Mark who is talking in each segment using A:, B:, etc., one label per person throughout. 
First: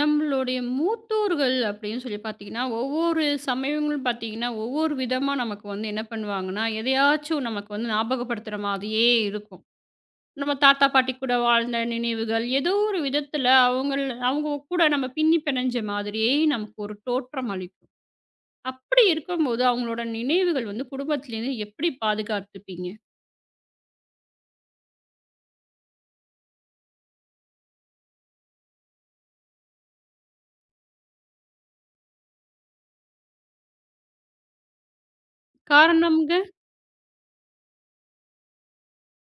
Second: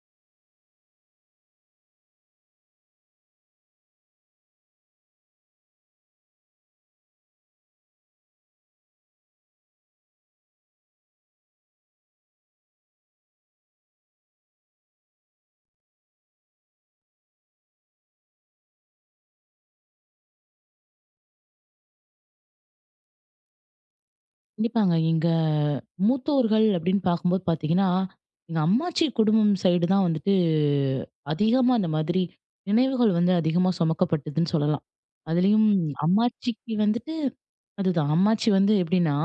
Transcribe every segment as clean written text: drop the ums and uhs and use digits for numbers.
A: நம்மளுடைய மூத்தோர்கள் அப்படின்னு சொல்லி பார்த்தீங்கன்னா, ஒவ்வொரு சமயங்களும் பார்த்தீங்கன்னா, ஒவ்வொரு விதமா நமக்கு வந்து என்ன பண்ணுவாங்கன்னா, எதையாச்சும் நமக்கு வந்து ஞாபகப்படுத்துற மாதிரியே இருக்கும். நம்ம தாத்தா, பாட்டி கூட வாழ்ந்த நினைவுகள், ஏதோ ஒரு விதத்தில அவங்க கூட நம்ம பின்னி பிணைஞ்ச மாதிரியே நமக்கு ஒரு தோற்றம் அளிக்கும். அப்படி இருக்கும்போது, அவங்களோட நினைவுகள் வந்து குடும்பத்திலேருந்து எப்படி பாதுகாத்துப்பீங்க?
B: கண்டிப்பாங்க. எங்க மூத்தோர்கள் அப்படின்னு பார்க்கும்போது பார்த்தீங்கன்னா, எங்க அம்மாச்சி குடும்பம் சைடு தான் வந்துட்டு அதிகமா இந்த மாதிரி நினைவுகள் வந்து அதிகமா சுமக்கப்பட்டதுன்னு சொல்லலாம். அதுலயும்
A: காரணம்ங்க.
B: அம்மாச்சிக்கு வந்துட்டு அதுதான் அம்மாச்சி வந்து எப்படின்னா,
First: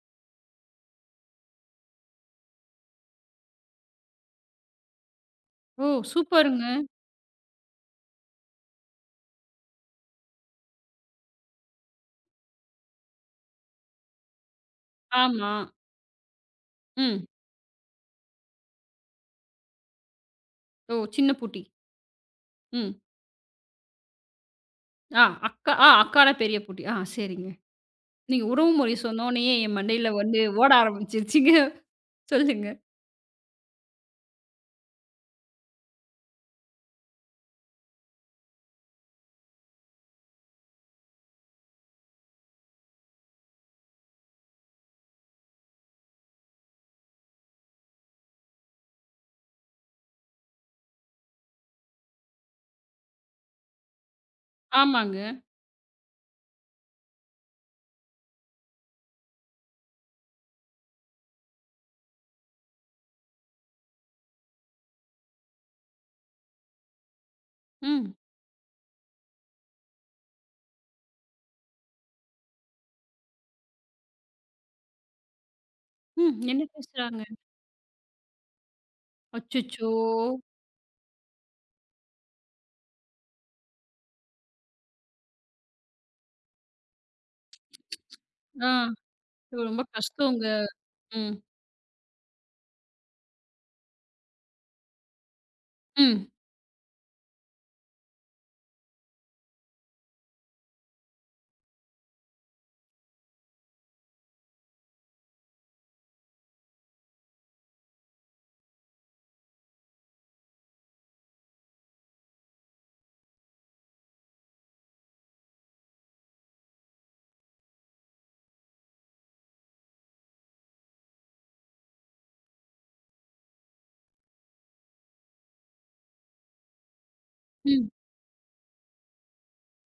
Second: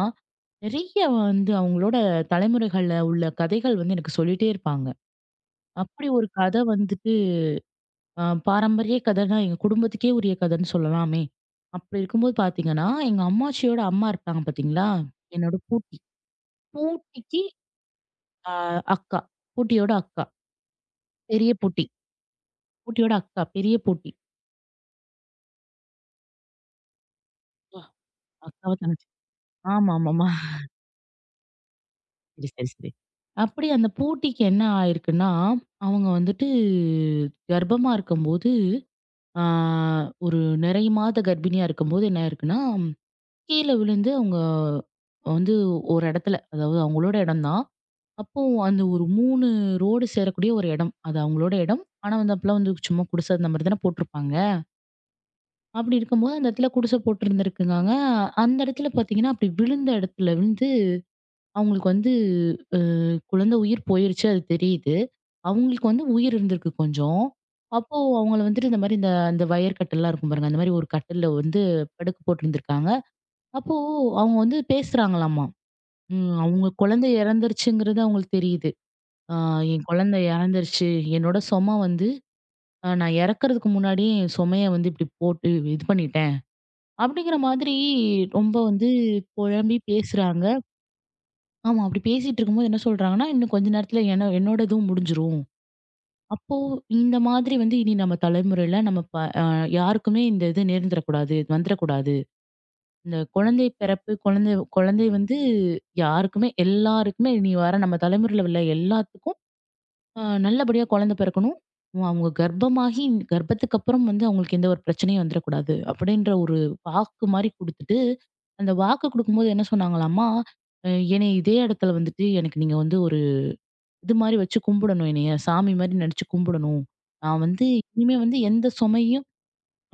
B: நெறைய வந்து அவங்களோட தலைமுறைகள்ல உள்ள கதைகள் வந்து எனக்கு சொல்லிட்டே இருப்பாங்க.
A: ஓ!
B: அப்படி ஒரு கதை
A: சூப்பருங்க.
B: வந்துட்டு பாரம்பரிய கதைன்னா எங்க குடும்பத்துக்கே உரிய கதைன்னு சொல்லலாமே. அப்படி இருக்கும்போது பார்த்தீங்கன்னா, எங்க அம்மாச்சியோட அம்மா இருப்பாங்க பார்த்தீங்களா?
A: ஆமா.
B: என்னோட
A: ம்.
B: பூட்டிக்கு அ அக்கா. பூட்டியோட அக்கா.
A: ஓ! சின்ன
B: பெரிய
A: பூட்டி.
B: பூட்டி.
A: ம்.
B: பூட்டியோட அக்கா. பெரிய பூட்டி.
A: ஆ அக்கா ஆ அக்கானா பெரிய பூட்டி. ஆ சரிங்க.
B: ஆ.
A: நீங்க
B: அக்காவ
A: உறவுமுறை
B: தங்கச்சி.
A: சொன்னோனயே என் மண்டையில
B: ஆமாமாமா.
A: வந்து ஓட ஆரம்பிச்சிருச்சுங்க.
B: சரி,
A: சொல்லுங்க.
B: சரி, சரி. அப்படி அந்த பூட்டிக்கு என்ன ஆயிருக்குன்னா, அவங்க வந்துட்டு கர்ப்பமா இருக்கும்போது, ஆ ஒரு நிறைய மாத கர்ப்பிணியா இருக்கும்போது என்ன ஆயிருக்குன்னா, கீழ விழுந்து அவங்க வந்து ஒரு இடத்துல, அதாவது அவங்களோட இடம் தான். அப்போ அந்த ஒரு 3 ரோடு சேரக்கூடிய ஒரு இடம். அது அவங்களோட இடம். ஆனா வந்து அப்பலாம் வந்து சும்மா குடிசை அந்த மாதிரி தானே போட்டிருப்பாங்க.
A: ஆமாங்க.
B: அப்படி இருக்கும்போது அந்த இடத்துல குடிசை போட்டிருந்திருக்குங்கங்க. அந்த இடத்துல பார்த்தீங்கன்னா, அப்படி விழுந்த இடத்துல வந்து அவங்களுக்கு வந்து அ குழந்தை உயிர் போயிருச்சு அது தெரியுது. அவங்களுக்கு வந்து உயிர் இருந்திருக்கு கொஞ்சம். அப்போ
A: ம்.
B: அவங்கள வந்துட்டு இந்த மாரி அந்த வயர் கட்டில்லாம் இருக்கும் பாருங்க. அந்த மாரி ஒரு கட்டில்ல வந்து படுக்க போட்டிருந்திருக்காங்க. அப்போ அவங்க வந்து பேசுறாங்களாமா. ம்.
A: ம். என்ன
B: அவங்க குழந்தை
A: பேசுறாங்க?
B: இறந்துருச்சுங்கிறது அவங்களுக்கு தெரியுது. "ஆ என்
A: அச்சச்சோ!
B: குழந்தை இறந்துருச்சு. என்னோட சுமை வந்து நான் இறக்கறதுக்கு முன்னாடியே என் சுமைய வந்து இப்படி போட்டு இது பண்ணிட்டேன்." அப்படிங்கிற மாதிரி ரொம்ப
A: ஆ,
B: வந்து
A: இது
B: புழம்பி
A: ரொம்ப கஷ்டங்க.
B: பேசுறாங்க.
A: ம்.
B: ஆமா. அப்படி பேசிட்டு இருக்கும்போது என்ன சொல்றாங்கன்னா, "இன்னும் கொஞ்ச நேரத்துல என்னோட இதுவும் முடிஞ்சிரும்.
A: ம்.
B: அப்போ இந்த மாதிரி வந்து இனி நம்ம தலைமுறையில நம்ம ப அ யாருக்குமே இந்த இது நேர்ந்துறக்கூடாது, வந்துறக்கூடாது. இந்த குழந்தை பிறப்பு, குழந்தை குழந்தை வந்து யாருக்குமே எல்லாருக்குமே இனி வர நம்ம தலைமுறையில உள்ள எல்லாத்துக்கும் நல்லபடியா குழந்தை பிறக்கணும். உம், அவங்க கர்ப்பமாகி கர்ப்பத்துக்கு அப்புறம் வந்து அவங்களுக்கு எந்த ஒரு பிரச்சனையும் வந்துடக்கூடாது. அப்படின்ற ஒரு வாக்கு மாரி குடுத்துட்டு, அந்த வாக்கு குடுக்கும்போது என்ன சொன்னாங்களாமா, அ என்னைய இதே இடத்துல வந்துட்டு எனக்கு நீங்க வந்து ஒரு இது மாரி வச்சு கும்பிடணும். என்னைய சாமி மாரி நெனச்சு கும்பிடணும். நான் வந்து
A: ம்.
B: இனிமே வந்து எந்த சுமையும்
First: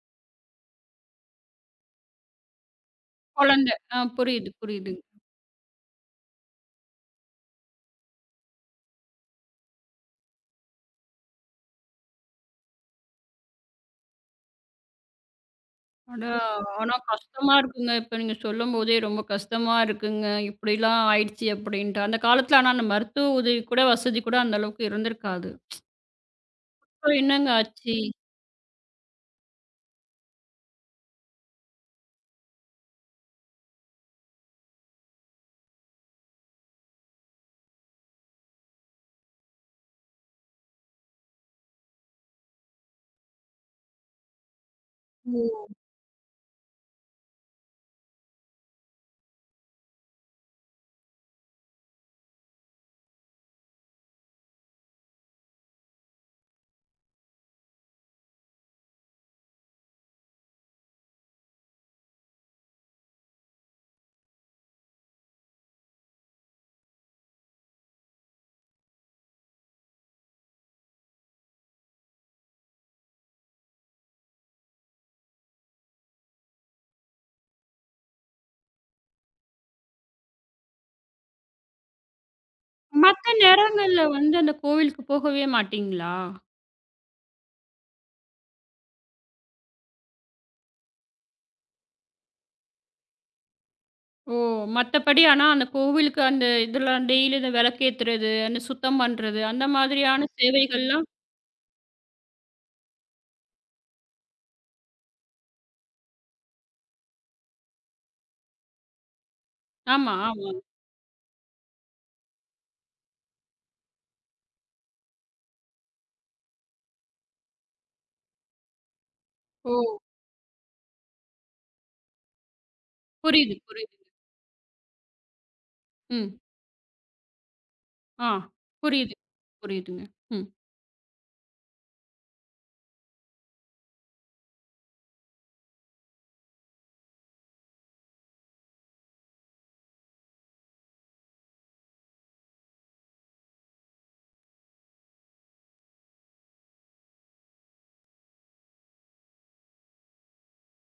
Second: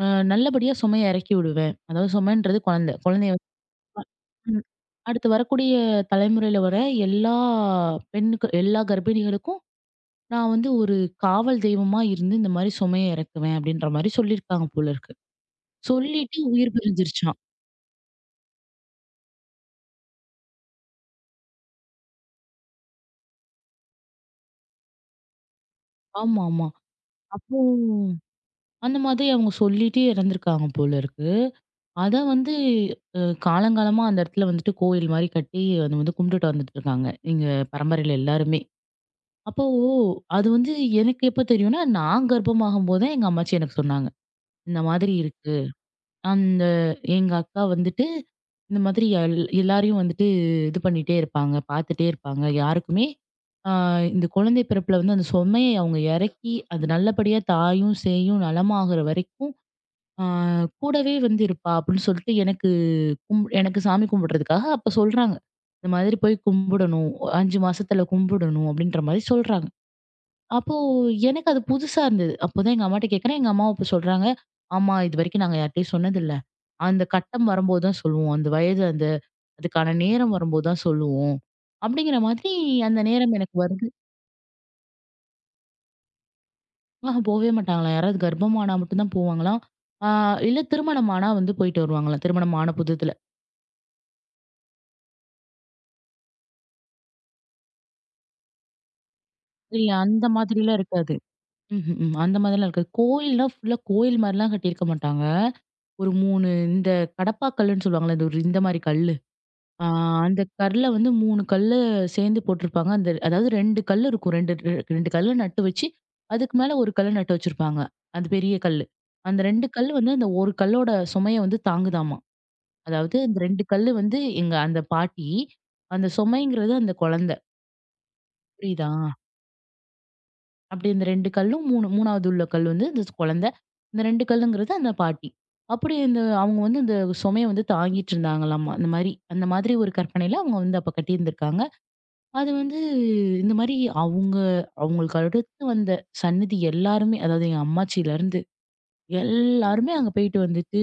B: அ நல்லபடியா சுமைய இறக்கி விடுவேன். அதாவது சுமைன்றது குழந்தை. குழந்தைய வந்து
A: குழந்தை. ஆ, புரியுது, புரியுதுங்க.
B: அடுத்து வரக்கூடிய தலைமுறையில வர எல்லா பெண்ணுக்கு எல்லா கர்ப்பிணிகளுக்கும் நான் வந்து ஒரு காவல் தெய்வமா இருந்து இந்த மாரி சுமைய இறக்குவேன் அப்படின்ற மாரி சொல்லியிருக்காங்க போல இருக்கு.
A: அட!
B: சொல்லிட்டு உயிர்
A: ஆனா
B: பிரிஞ்சிருச்சாம்.
A: கஷ்டமா இருக்குங்க. இப்ப நீங்க சொல்லும்போதே ரொம்ப கஷ்டமா இருக்குங்க. இப்படிலாம் ஆயிடுச்சு அப்படின்ட்டு. அந்த காலத்துல ஆனா அந்த மருத்துவ உதவி கூட வசதி கூட அந்த அளவுக்கு இருந்திருக்காது.
B: ஆமா, ஆமா.
A: அப்புறம் என்னங்க
B: அப்போ
A: ஆச்சு?
B: அந்த மாதிரி அவங்க சொல்லிட்டே இறந்திருக்காங்க போல இருக்கு. அத வந்து அ காலங்காலமா அந்த இடத்துல வந்துட்டு கோயில் மாரி கட்டி அத வந்து கும்பிட்டுட்டு வந்துட்டு இருக்காங்க. எங்க பரம்பரையில எல்லாருமே. அப்போ அது வந்து எனக்கு எப்ப தெரியும்னா, நான் கர்ப்பமாகும்போது தான் எங்க அம்மாச்சி எனக்கு சொன்னாங்க. இந்த மாதிரி இருக்கு. அந்த எங்க அக்கா வந்துட்டு இந்த மாதிரி எல்லாரையும் வந்துட்டு இது பண்ணிட்டே இருப்பாங்க, பார்த்துட்டே இருப்பாங்க. யாருக்குமே ஆ இந்த குழந்தை பிறப்புல வந்து அந்த சுமைய அவங்க இறக்கி, அது நல்லபடியா தாயும், சேயும் நலமாகுற வரைக்கும் ஆ கூடவே வந்து இருப்பா! அப்படின்னு சொல்லிட்டு எனக்கு எனக்கு சாமி கும்பிடுறதுக்காக அப்ப சொல்றாங்க. இந்த மாதிரி போய் கும்பிடணும். 5 மாசத்துல கும்பிடணும் அப்படின்ற மாரி சொல்றாங்க. அப்போ எனக்கு அது புதுசா இருந்தது. அப்போதான் எங்க அம்மாட்ட கேட்கிறேன். எங்க அம்மாவும் அப்ப சொல்றாங்க, "ஆமா, இதுவரைக்கும் நாங்க யார்ட்டயும் சொன்னதில்ல. அந்த கட்டம் வரும்போது தான் சொல்லுவோம். அந்த வயது அந்த அதுக்கான நேரம் வரும்போது தான் சொல்லுவோம். அப்படிங்கிற மாதிரி அந்த
A: மத்த
B: நேரம் எனக்கு வருது.
A: நேரங்கள்ல வந்து அந்த கோவிலுக்கு போகவே மாட்டீங்களா?
B: ஆஹா போவே மாட்டாங்களாம். யாராவது கர்ப்பமானா மட்டும் தான் போவாங்களாம். ஆ இல்ல திருமணம் ஆனா வந்து போயிட்டு வருவாங்களாம். திருமணம் ஆன புதுத்துல.
A: ஓ! மத்தபடி ஆனா அந்த கோவிலுக்கு அந்த இதெல்லாம் டெய்லி இந்த விளக்கேத்துறது, அந்த சுத்தம் பண்றது, அந்த
B: இல்ல அந்த
A: மாதிரியான
B: மாதிரிலாம்
A: சேவைகள்லாம்.
B: இருக்காது. ம்ஹ்ம். ம். அந்த மாதிரிலாம் இருக்காது. கோயில்லாம் ஃபுல்லா கோயில் மாரிலாம் கட்டியிருக்க மாட்டாங்க. ஒரு 3 இந்த கடப்பாக்கல்லுன்னு சொல்லுவாங்கல்ல. இந்த ஒரு இந்த மாரி கல்லு. ஆ
A: ஆமா,
B: அந்த
A: ஆமா.
B: கல்ல வந்து 3 கல்லு சேர்ந்து போட்டிருப்பாங்க. அந்த அதாவது 2 கல் இருக்கும். 2 கல்ல நட்டு வச்சு, அதுக்கு மேல 1 கல்ல நட்டு வச்சிருப்பாங்க. அது பெரிய கல்லு. அந்த 2 கல்
A: ஓ!
B: வந்து அந்த 1 கல்லோட சுமைய வந்து தாங்குதாமா. அதாவது இந்த
A: புரியுது,
B: 2 கல்லு
A: புரியுது.
B: வந்து எங்க அந்த பாட்டி, அந்த
A: ம்.
B: சுமைங்கிறது அந்த குழந்தை.
A: ஆ.
B: புரியுதா?
A: புரியுது. புரியுதுங்க. ம்.
B: அப்படி இந்த 2 கல்லும் 3 3வது உள்ள கல் வந்து இந்த குழந்தை. இந்த 2 கல்லுங்கிறது அந்த பாட்டி. அப்படி இந்த அவங்க வந்து இந்த சுமைய வந்து தாங்கிட்டு இருந்தாங்களாமா. அந்த மாரி அந்த மாதிரி ஒரு கற்பனையில அவங்க வந்து அப்ப கட்டியிருந்திருக்காங்க. அது வந்து இந்த மாரி அவங்க அவங்களுக்கு அடுத்து வந்த சன்னதி எல்லாருமே, அதாவது எங்க அம்மாச்சிலருந்து எல்லாருமே அங்க போயிட்டு வந்துட்டு,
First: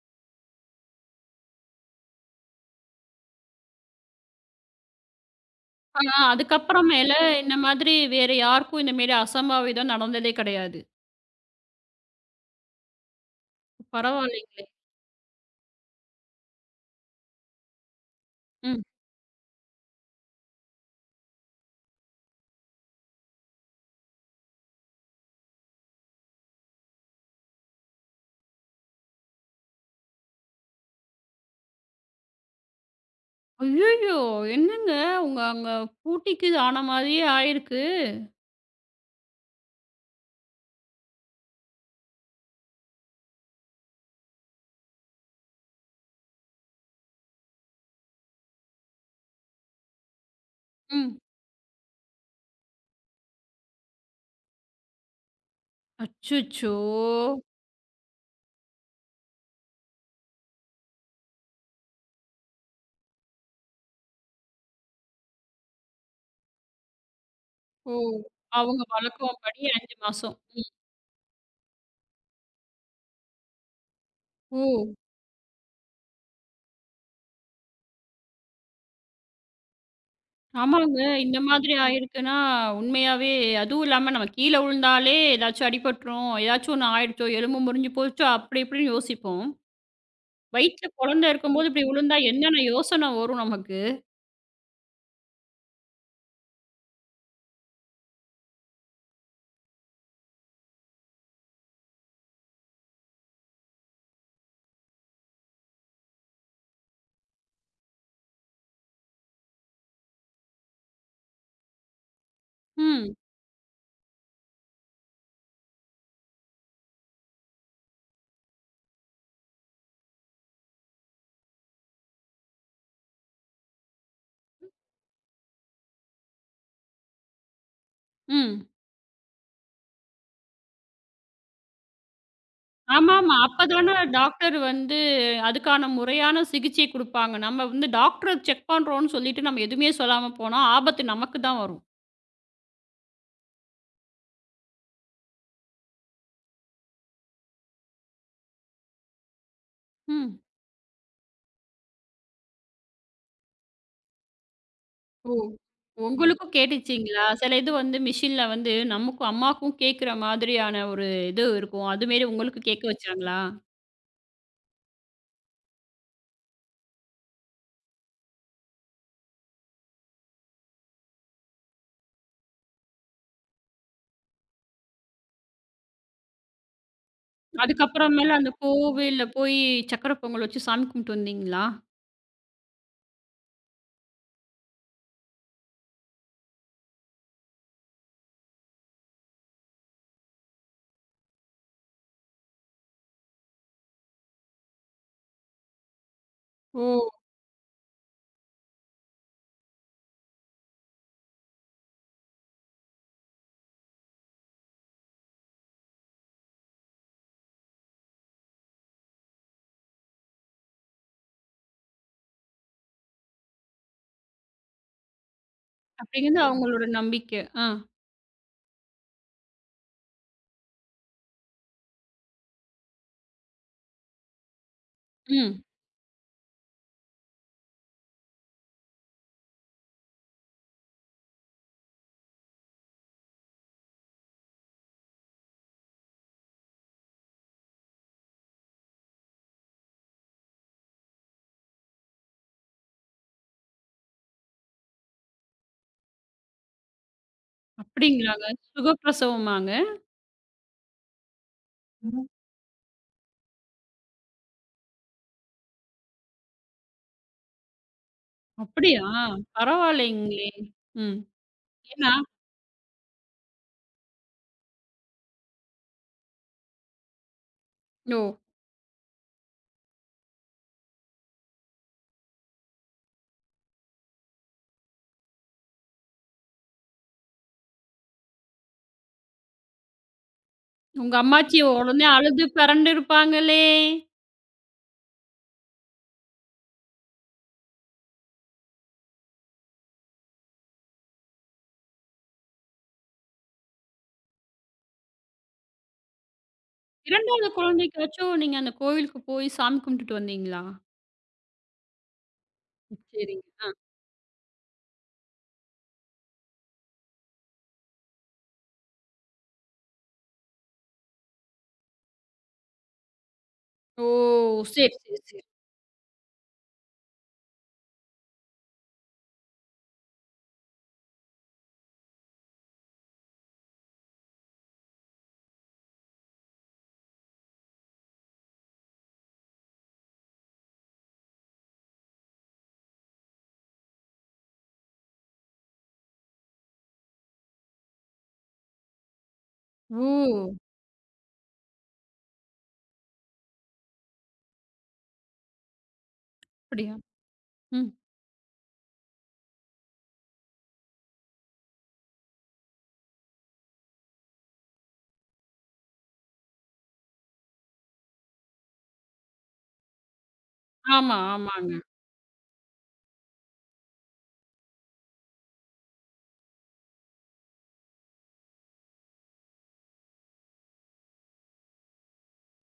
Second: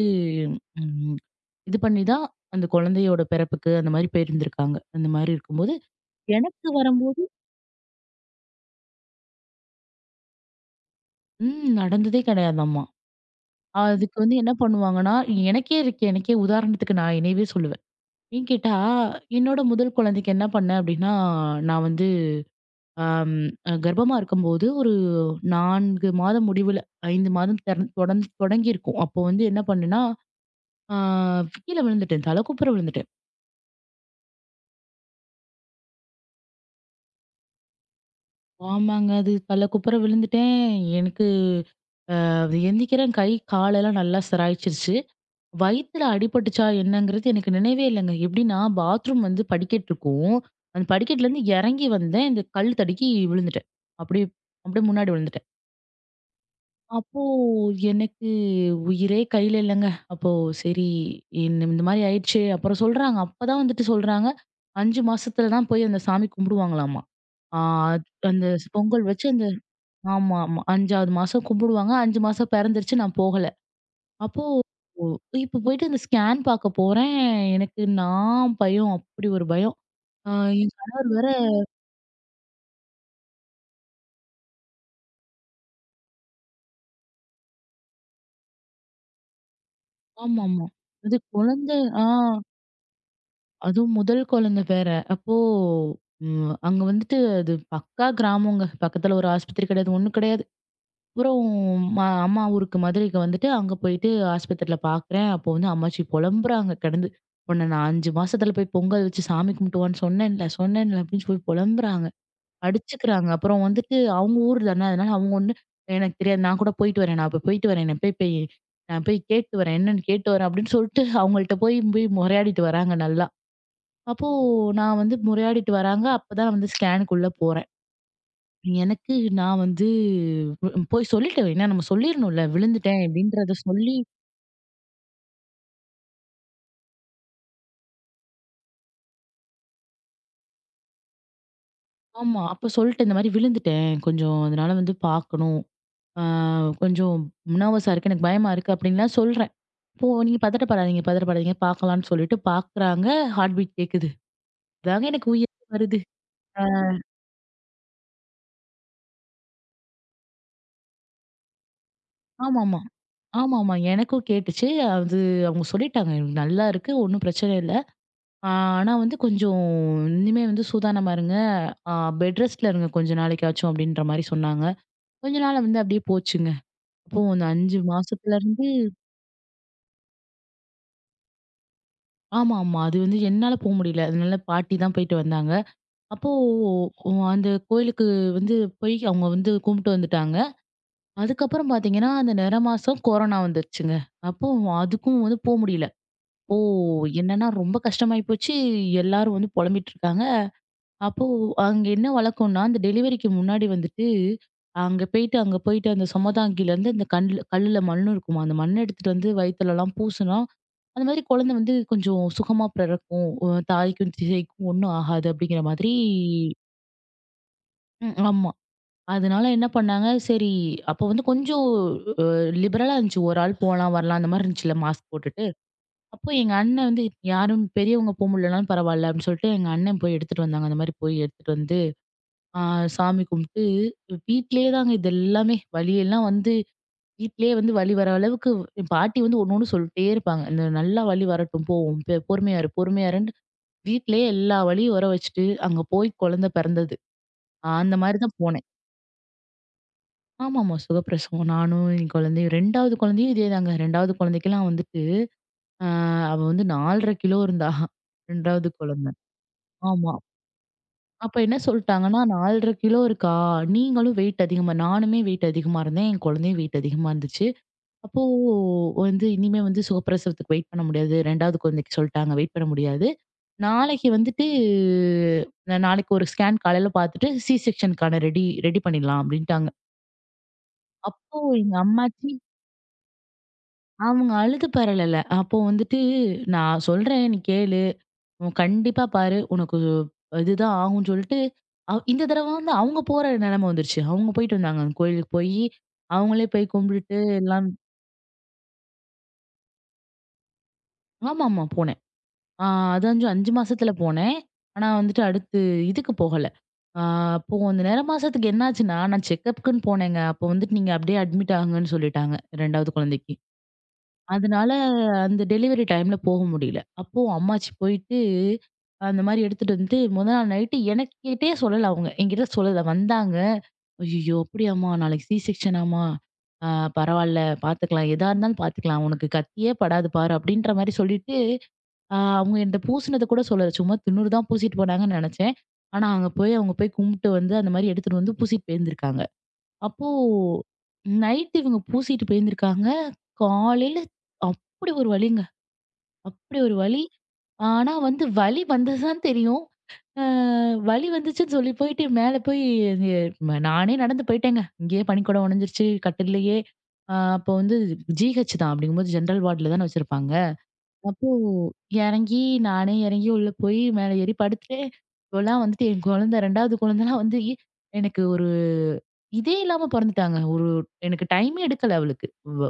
B: ம் இது பண்ணி தான் அந்த குழந்தையோட பிறப்புக்கு அந்த மாரி போயிருந்திருக்காங்க. அந்த மாரி இருக்கும்போது,
A: ஆனா
B: எனக்கு
A: அதுக்கப்புறமேல
B: வரும்போது
A: இந்த மாதிரி வேற யாருக்கும் இந்த மாரி அசம்பாவிதம் நடந்ததே கிடையாது.
B: ம் நடந்ததே கிடையாதாம்மா. அதுக்கு வந்து என்ன
A: பரவாயில்லைங்க.
B: பண்ணுவாங்கன்னா, எனக்கே இருக்கு. எனக்கே உதாரணத்துக்கு நான் என்னையவே சொல்லுவேன். ஏன் கேட்டா,
A: ம்.
B: என்னோட முதல் குழந்தைக்கு என்ன பண்ணேன் அப்டின்னா, நான் வந்து ஆம், அ கர்ப்பமா இருக்கும்போது ஒரு 4 மாதம் முடிவுல 5 மாதம் தெர தொடந் தொடங்கியிருக்கும். அப்போ வந்து என்ன பண்ணேன்னா, ஆ கீழ விழுந்துட்டேன். தலை குப்புற விழுந்துட்டேன்.
A: ஐய்யய்யோ! என்னங்க உங்க அங்க பூட்டிக்கு ஆன மாதிரியே ஆயிருக்கு.
B: ஆமாங்க. அது தலை குப்புற விழுந்துட்டேன். எனக்கு அது எந்திக்கிறேன் கை, காலெல்லாம் நல்லா சிராய்ச்சிருச்சு. வயித்துல அடிபட்டுச்சா என்னங்கிறது எனக்கு நினைவே இல்லங்க. எப்படின்னா, பாத்ரூம் வந்து படிக்கட்டு இருக்கும். அந்த
A: ம்.
B: படிக்கட்டுலேருந்து இறங்கி வந்தேன். இந்த கல் தடுக்கி விழுந்துட்டேன். அப்படியே அப்படியே முன்னாடி விழுந்துட்டேன்.
A: அச்சச்சோ!
B: அப்போ எனக்கு உயிரே கையில இல்லங்க. அப்போ சரி இந்த இந்த மாரி ஆயிடுச்சு. அப்புறம் சொல்றாங்க. அப்பதான் வந்துட்டு சொல்றாங்க. 5 மாசத்துல தான் போய் அந்த சாமி கும்பிடுவாங்களாமா. ஆ
A: ஓ!
B: அந்த
A: அவங்க
B: பொங்கல் வச்சு
A: வழக்கம்
B: அந்த
A: படி 5 மாசம்.
B: ஆமா, ஆமா.
A: ம்.
B: 5வது மாசம் கும்பிடுவாங்க. 5 மாசம் பிறந்துருச்சு. நான் போகல. அப்போ
A: ஓ!
B: இப்ப போயிட்டு அந்த ஸ்கேன் பார்க்க போறேன். நான் பயம். அப்படி ஒரு பயம். ஆ என்
A: ஆமாங்க.
B: கணவர் வேற
A: இந்த மாதிரி ஆயிருக்குன்னா, உண்மையாவே அதுவும் இல்லாம நம்ம கீழ விழுந்தாலே ஏதாச்சும் அடிபட்டுரும், ஏதாச்சும் ஒண்ணு ஆயிடுச்சோ, எலும்பு முறிஞ்சு போச்சோ, அப்படி இப்படின்னு யோசிப்போம்.
B: ஆமாமா.
A: வயித்துல
B: அது
A: குழந்தை இருக்கும்போது
B: குழந்தை
A: இப்படி
B: ஆ.
A: விழுந்தா என்னென்ன யோசனை வரும் நமக்கு?
B: அதுவும் முதல் குழந்தை வேற. அப்போ அங்க வந்துட்டு அது பக்கா கிராமங்க. பக்கத்துல ஒரு ஆஸ்பத்திரி கிடையாது, ஒண்ணும் கிடையாது. அப்புறம் ம அம்மா ஊருக்கு மதுரைக்கு வந்துட்டு, அங்க போயிட்டு ஆஸ்பத்திரியில பார்க்குறேன். அப்போ வந்து அம்மாச்சி புலம்புறாங்க கிடந்து. "உன்ன நான் 5 மாசத்துல போய் பொங்கல் வச்சு சாமி கும்பிட்டுவான்னு சொன்னேன்ல, சொன்னேன்ல" அப்படின்னு சொல்லி புலம்புறாங்க.
A: ம்,
B: அடிச்சுக்கிறாங்க. அப்புறம் வந்துட்டு அவங்க ஊர் தானே, அதனால அவங்க ஒண்ணு "எனக்கு தெரியாது. நான் கூட போயிட்டு வரேன். நான் இப்ப போயிட்டு வரேன். நான் போய் கேட்டு வரேன். என்னன்னு கேட்டு வரேன்" அப்படின்னு சொல்லிட்டு அவங்கள்ட்ட போய் போய் முறையாடிட்டு வராங்க நல்லா. அப்போ நான் வந்து முறையாடிட்டு வராங்க. அப்பதான் நான் வந்து ஸ்கேனுக்குள்ள போறேன்.
A: ம்.
B: எனக்கு நான் வந்து போய் சொல்லிட்டேன். ஏன்னா நம்ம சொல்லிரணும்ல. விழுந்துட்டேன்
A: ஆமாமா.
B: அப்படின்றத
A: அப்பதானே
B: சொல்லி
A: டாக்டர் வந்து அதுக்கான முறையான சிகிச்சை குடுப்பாங்க. நம்ம வந்து டாக்டர செக் பண்றோம்ன்னு சொல்லிட்டு நம்ம எதுவுமே சொல்லாம போனா, ஆபத்து நமக்கு தான் வரும்.
B: ஆமா. அப்ப சொல்லிட்டேன். இந்த மாதிரி விழுந்துட்டேன். கொஞ்சம் அதனால வந்து பார்க்கணும். ஆ கொஞ்சம் நர்வஸா இருக்கு. எனக்கு பயமா இருக்கு அப்படின்லாம் சொல்றேன். அப்போ
A: ம்.
B: நீங்க பதட்டப்படாதீங்க, பதட்டப்படாதீங்க பார்க்கலாம்னு சொல்லிட்டு பார்க்குறாங்க. ஹார்ட் பீட் கேட்குது. அதாங்க எனக்கு
A: ஓ!
B: உயிர் வருது.
A: உங்களுக்கும்
B: ஆ
A: கேட்டுச்சுங்களா? சில இது வந்து மிஷின்ல வந்து நமக்கும் அம்மாக்கும் கேட்கிற மாதிரியான ஒரு இது இருக்கும். அதுமாரி உங்களுக்கு
B: ஆமாமா.
A: கேட்க வச்சாங்களா?
B: ஆமாமா. எனக்கும் கேட்டுச்சு. அது அவங்க சொல்லிட்டாங்க. "எனக்கு "நல்லா இருக்கு. ஒண்ணும் பிரச்சனை இல்ல." ஆ, ஆனா வந்து கொஞ்சம் இனிமே வந்து சூதானமா இருங்க. ஆ பெட் ரெஸ்ட்ல இருங்க கொஞ்ச நாளைக்காச்சும் அப்படின்ற மாரி சொன்னாங்க. கொஞ்ச நாள்ல வந்து அப்படியே போச்சுங்க. அப்போ அந்த 5
A: அதுக்கப்புறமேல
B: மாசத்துல
A: அந்த
B: இருந்து
A: கோவில்ல போய் சக்கர பொங்கல் வச்சு சாமி கும்பிட்டு வந்தீங்களா?
B: ஆமா, ஆமா. அது வந்து என்னால போ முடியல. அதனால பாட்டி தான் போயிட்டு வந்தாங்க. அப்போ அந்த கோயிலுக்கு வந்து போய் அவங்க வந்து கும்பிட்டு வந்துட்டாங்க. அதுக்கப்புறம் பாத்தீங்கன்னா, அந்த நிற மாசம் கொரோனா வந்துருச்சுங்க. அப்போ அதுக்கும் வந்து போ முடியல. அப்போ
A: ஓ!
B: என்னன்னா ரொம்ப கஷ்டமாயி போச்சு. எல்லாரும் வந்து புலம்பிட்டு இருக்காங்க. அப்போ அங்க என்ன வழக்கம்னா, அந்த டெலிவரிக்கு முன்னாடி வந்துட்டு, அங்க போயிட்டு அந்த சுமதாங்கிலருந்து அந்த கண்ல கல்லுல மண் இருக்குமா, அந்த மண்ண எடுத்துட்டு வந்து வயித்துலலாம் பூசுனா, அந்த மாதிரி குழந்தை வந்து கொஞ்சம் சுகமா பிறக்கும். தாய்க்கும், சேய்க்கும் ஒண்ணும் ஆகாது அப்படிங்கிற மாதிரி
A: அப்படிங்கிறது அவங்களோட நம்பிக்கை. ஆ.
B: ம். ஆமா. அதனால என்ன பண்ணாங்க, சரி அப்போ வந்து கொஞ்சம் அ லிபரலா இருந்துச்சு. ஒரு ஆள் போலாம், வரலாம் அந்த மாரி இருந்துச்சுல்ல மாஸ்க் போட்டுட்டு.
A: ம்.
B: அப்போ எங்க அண்ணன் வந்து யாரும் பெரியவங்க போ முடியலனாலும் பரவாயில்ல அப்படின்னு சொல்லிட்டு, எங்க அண்ணன் போய் எடுத்துட்டு வந்தாங்க. அந்த மாரி போய் எடுத்துட்டு வந்து ஆ சாமி கும்பிட்டு வீட்லயே தாங்க இது எல்லாமே. வலியெல்லாம் வந்து வீட்லயே வந்து வலி வர அளவுக்கு என் பாட்டி வந்து ஒண்ணு ஒண்ணு சொல்ட்டே இருப்பாங்க. இந்த நல்லா வலி வரட்டும் போ. பொறுமையா இரு, பொறுமையா இருன்னு வீட்லயே எல்லா வலியும் வர வச்சுட்டு, அங்க போய் குழந்தை பிறந்தது. ஆ, அந்த மாரி தான்
A: அப்படிங்களாங்க.
B: போனேன்.
A: சுகப்பிரசவமாங்க?
B: ஆமாமா. சுகப்பிரசவம் நானும் என்
A: ம்.
B: குழந்தையும் 2வது குழந்தையும் இதே தாங்க. 2வது குழந்தைக்கெல்லாம் வந்துட்டு, ஆ அவ வந்து 4 1/2 கிலோ இருந்தா. 2வது
A: அப்படியா?
B: குழந்த. ஆமா.
A: பரவாயில்லைங்களே! ம்.
B: அப்ப என்ன
A: ஏன்னா
B: சொல்ட்டாங்கன்னா, 4 1/2 கிலோ இருக்கா? நீங்களும் வெயிட் அதிகமா நானுமே வெயிட் அதிகமா இருந்தேன். என் குழந்தையும் வெயிட் அதிகமா இருந்துச்சு.
A: ஓ!
B: அப்போ வந்து இனிமே வந்து சுகப்பிரசவத்துக்கு வெயிட் பண்ண முடியாது. 2வது குழந்தைக்கு சொல்ட்டாங்க, வெயிட் பண்ண முடியாது. நாளைக்கு வந்துட்டு நாளைக்கு ஒரு ஸ்கேன் காலையில பார்த்துட்டு, செக்ஷனுக்கான ரெடி ரெடி பண்ணிடலாம் அப்படின்ட்டாங்க.
A: உங்க
B: அப்போ
A: அம்மாச்சி
B: எங்க
A: உடனே
B: அம்மாச்சி
A: அழுது பெரண்டு இருப்பாங்களே!
B: அவங்க அழுது பரளல. அப்போ வந்துட்டு நான் சொல்றேன் நீ கேளு. "உன் கண்டிப்பா பாரு. உனக்கு இதுதான் ஆகும்ன்னு" சொல்லிட்டு, அவ் இந்த தடவ வந்து அவங்க போற நெலைம வந்துருச்சு. அவங்க போயிட்டு வந்தாங்க. அந்த கோயிலுக்கு போயி, அவங்களே போய் கும்பிட்டுட்டு
A: 2வது
B: எல்லாம்
A: குழந்தைக்காச்சும் நீங்க அந்த கோவிலுக்கு போய் சாமி கும்பிட்டுட்டு வந்தீங்களா?
B: ஆமாமா போனேன். ஆ அது 5,
A: சரிங்க.
B: 5
A: ஆ.
B: மாசத்துல போனேன். ஆனா வந்துட்டு அடுத்து இதுக்கு போகல. ஆ அப்போ அந்த நிற மாசத்துக்கு என்னாச்சுன்னா, நான் செக்கப்க்குன்னு போனேங்க. அப்போ வந்துட்டு, "நீங்க அப்படியே அட்மிட் ஆகுங்கன்னு" சொல்லிட்டாங்க 2வது குழந்தைக்கு.
A: ஓ!
B: அதனால
A: சரி, சரி, சரி.
B: அந்த டெலிவரி டைம்ல போக முடியல. அப்போ அம்மாச்சி போயிட்டு, அந்த மாரி எடுத்துட்டு வந்து முத நாள் நைட்டு எனக்கிட்டயே சொல்லல அவங்க. என்கிட்ட சொல்லல. வந்தாங்க. "ஐயய்யோ! அப்படியாம்மா? நாளைக்கு சி செக்ஷனாம்மா? ஆ பரவால்ல பார்த்துக்கலாம். எதா இருந்தாலும் பார்த்துக்கலாம். உனக்கு கத்தியே படாது பாரு." அப்படின்ற மாரி சொல்லிட்டு, அவங்க என்ட்ட பூசுனத கூட சொல்லல. சும்மா திண்ணூறு தான் பூசிட்டு போனாங்கன்னு நெனச்சேன். ஆனா அங்க போய் அவங்க போய் கும்பிட்டு வந்து, அந்த மாரி எடுத்துட்டு வந்து பூசிட்டு போயிருந்திருக்காங்க. அப்போ
A: ஓ!
B: நைட் இவங்க பூசிட்டு போயிருந்திருக்காங்க. காலையில அப்படி ஒரு வலிங்க. அப்படி ஒரு
A: அப்படியா?
B: வலி.
A: ம்.
B: ஆனா வந்து வலி வந்தது தான் தெரியும். அ வலி வந்துச்சுன்னு சொல்லி போயிட்டு மேல போய் அது நானே நடந்து போயிட்டேங்க. இங்கேயே பனிக்கூடம் உடைஞ்சிருச்சு கட்டில்லயே. அப்போ வந்து ஜிஹெச் தான். அப்படிங்கும்போது ஜென்ரல் வார்டுல தானே வச்சிருப்பாங்க.
A: ஆமா,
B: அப்போ
A: ஆமாங்க.
B: இறங்கி நானே இறங்கி உள்ள போய் மேல ஏறி படுத்துட்டேன். இப்போலாம் வந்துட்டு என் குழந்தை 2வது குழந்தைலாம் வந்து எனக்கு ஒரு இதே இல்லாம பொறந்துட்டாங்க. ஒரு எனக்கு டைமே எடுக்கல அவளுக்கு. வ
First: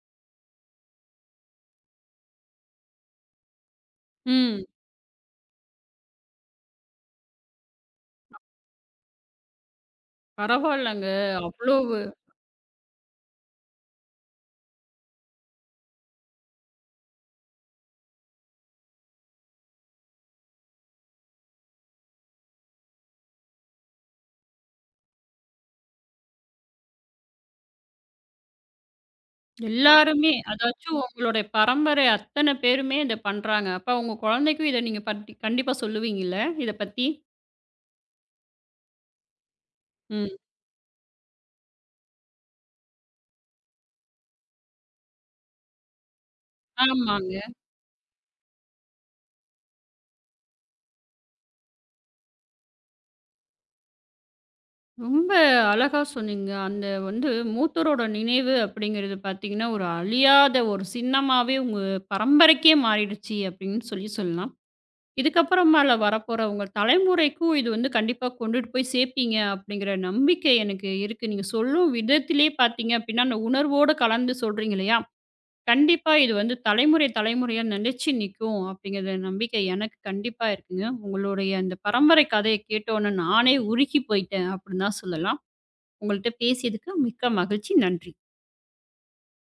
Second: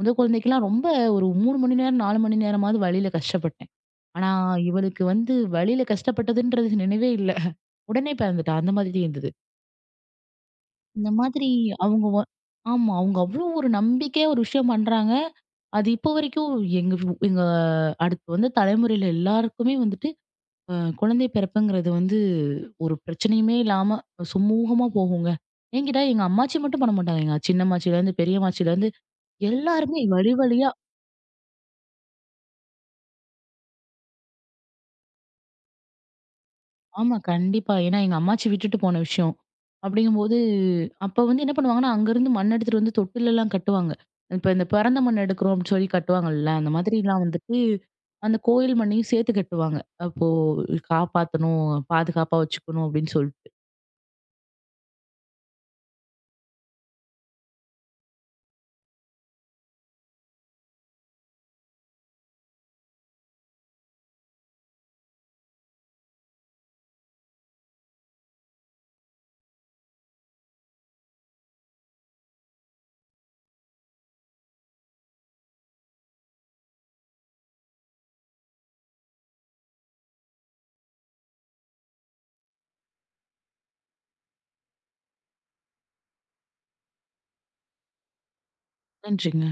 B: முதல் குழந்தைக்கெல்லாம் ரொம்ப ஒரு 3 மணி நேரம், 4 மணி நேரமாவது வழியில கஷ்டப்பட்டேன். ஆனா
A: ம்.
B: இவளுக்கு வந்து வழியில கஷ்டப்பட்டதுன்றது நினைவே இல்ல. உடனே பிறந்துட்டா. அந்த மாதிரி இருந்தது.
A: பரவால்லங்க.
B: இந்த மாதிரி
A: அவ்வளவு
B: அவங்க ஆமா. அவங்க அவ்ளோ ஒரு நம்பிக்கையா ஒரு விஷயம் பண்றாங்க. அது இப்போ வரைக்கும் எங்க எங்க அடுத்து வந்த தலைமுறையில எல்லாருக்குமே வந்துட்டு குழந்தை பிறப்புங்கிறது வந்து ஒரு பிரச்சனையுமே இல்லாம சுமூகமா போகுங்க. என்கிட்ட எங்க அம்மாச்சி மட்டும் பண்ண மாட்டாங்க. எங்க சின்னம்மாச்சிலேருந்து, பெரியம்மாச்சிலேருந்து எல்லாருமே
A: எல்லாருமே,
B: வழி வழியா
A: அதாச்சும் உங்களுடைய பரம்பரை அத்தன பேருமே இத பண்றாங்க. அப்ப உங்க குழந்தைக்கும் இத நீங்க பத்தி கண்டிப்பா சொல்லுவீங்கல்ல? இத பத்தி?
B: ஆமா கண்டிப்பா. ஏன்னா எங்க அம்மாச்சி விட்டுட்டு போன விஷயம்.
A: ம்.
B: அப்படிங்கும்போது அப்ப வந்து என்ன பண்ணுவாங்கன்னா, அங்கருந்து மண் எடுத்துட்டு வந்து தொட்டிலெல்லாம் கட்டுவாங்க. இப்ப இந்த பிறந்த மண் எடுக்கிறோம் அப்படின்னு சொல்லி கட்டுவாங்கல்ல, அந்த மாதிரிலாம்
A: ஆமாங்க.
B: வந்துட்டு அந்த கோயில் மண்ணையும் சேர்த்து கட்டுவாங்க. அப்போ காப்பாத்தணும், பாதுகாப்பா வச்சுக்கணும் அப்படின்னு சொல்லிட்டு.
A: ரொம்ப அழகா சொன்னீங்க. அந்த வந்து மூத்தோரோட நினைவு அப்படிங்கிறது பார்த்தீங்கன்னா, ஒரு அழியாத ஒரு சின்னமாவே உங்க பரம்பரைக்கே மாறிடுச்சு அப்படின்னு சொல்லி சொல்லலாம். இதுக்கப்புறமால வரப்போற உங்க தலைமுறைக்கும் இது வந்து கண்டிப்பா கொண்டுட்டு போய் சேர்ப்பீங்க அப்படிங்கிற நம்பிக்கை எனக்கு இருக்கு. நீங்க சொல்லும் விதத்திலே பார்த்தீங்க அப்படின்னா, அந்த உணர்வோடு கலந்து சொல்றீங்க இல்லையா? கண்டிப்பா இது வந்து தலைமுறை, தலைமுறையா நிலைச்சு நிக்கும் அப்படிங்கிற நம்பிக்கை எனக்கு கண்டிப்பா இருக்குங்க. உங்களுடைய அந்த பரம்பரை கதைய கேட்டோனே நானே உருகி போயிட்டேன் அப்படின்னு தான் சொல்லலாம். உங்கள்ட்ட பேசியதுக்கு மிக்க மகிழ்ச்சி. நன்றி.
B: நன்றிங்க.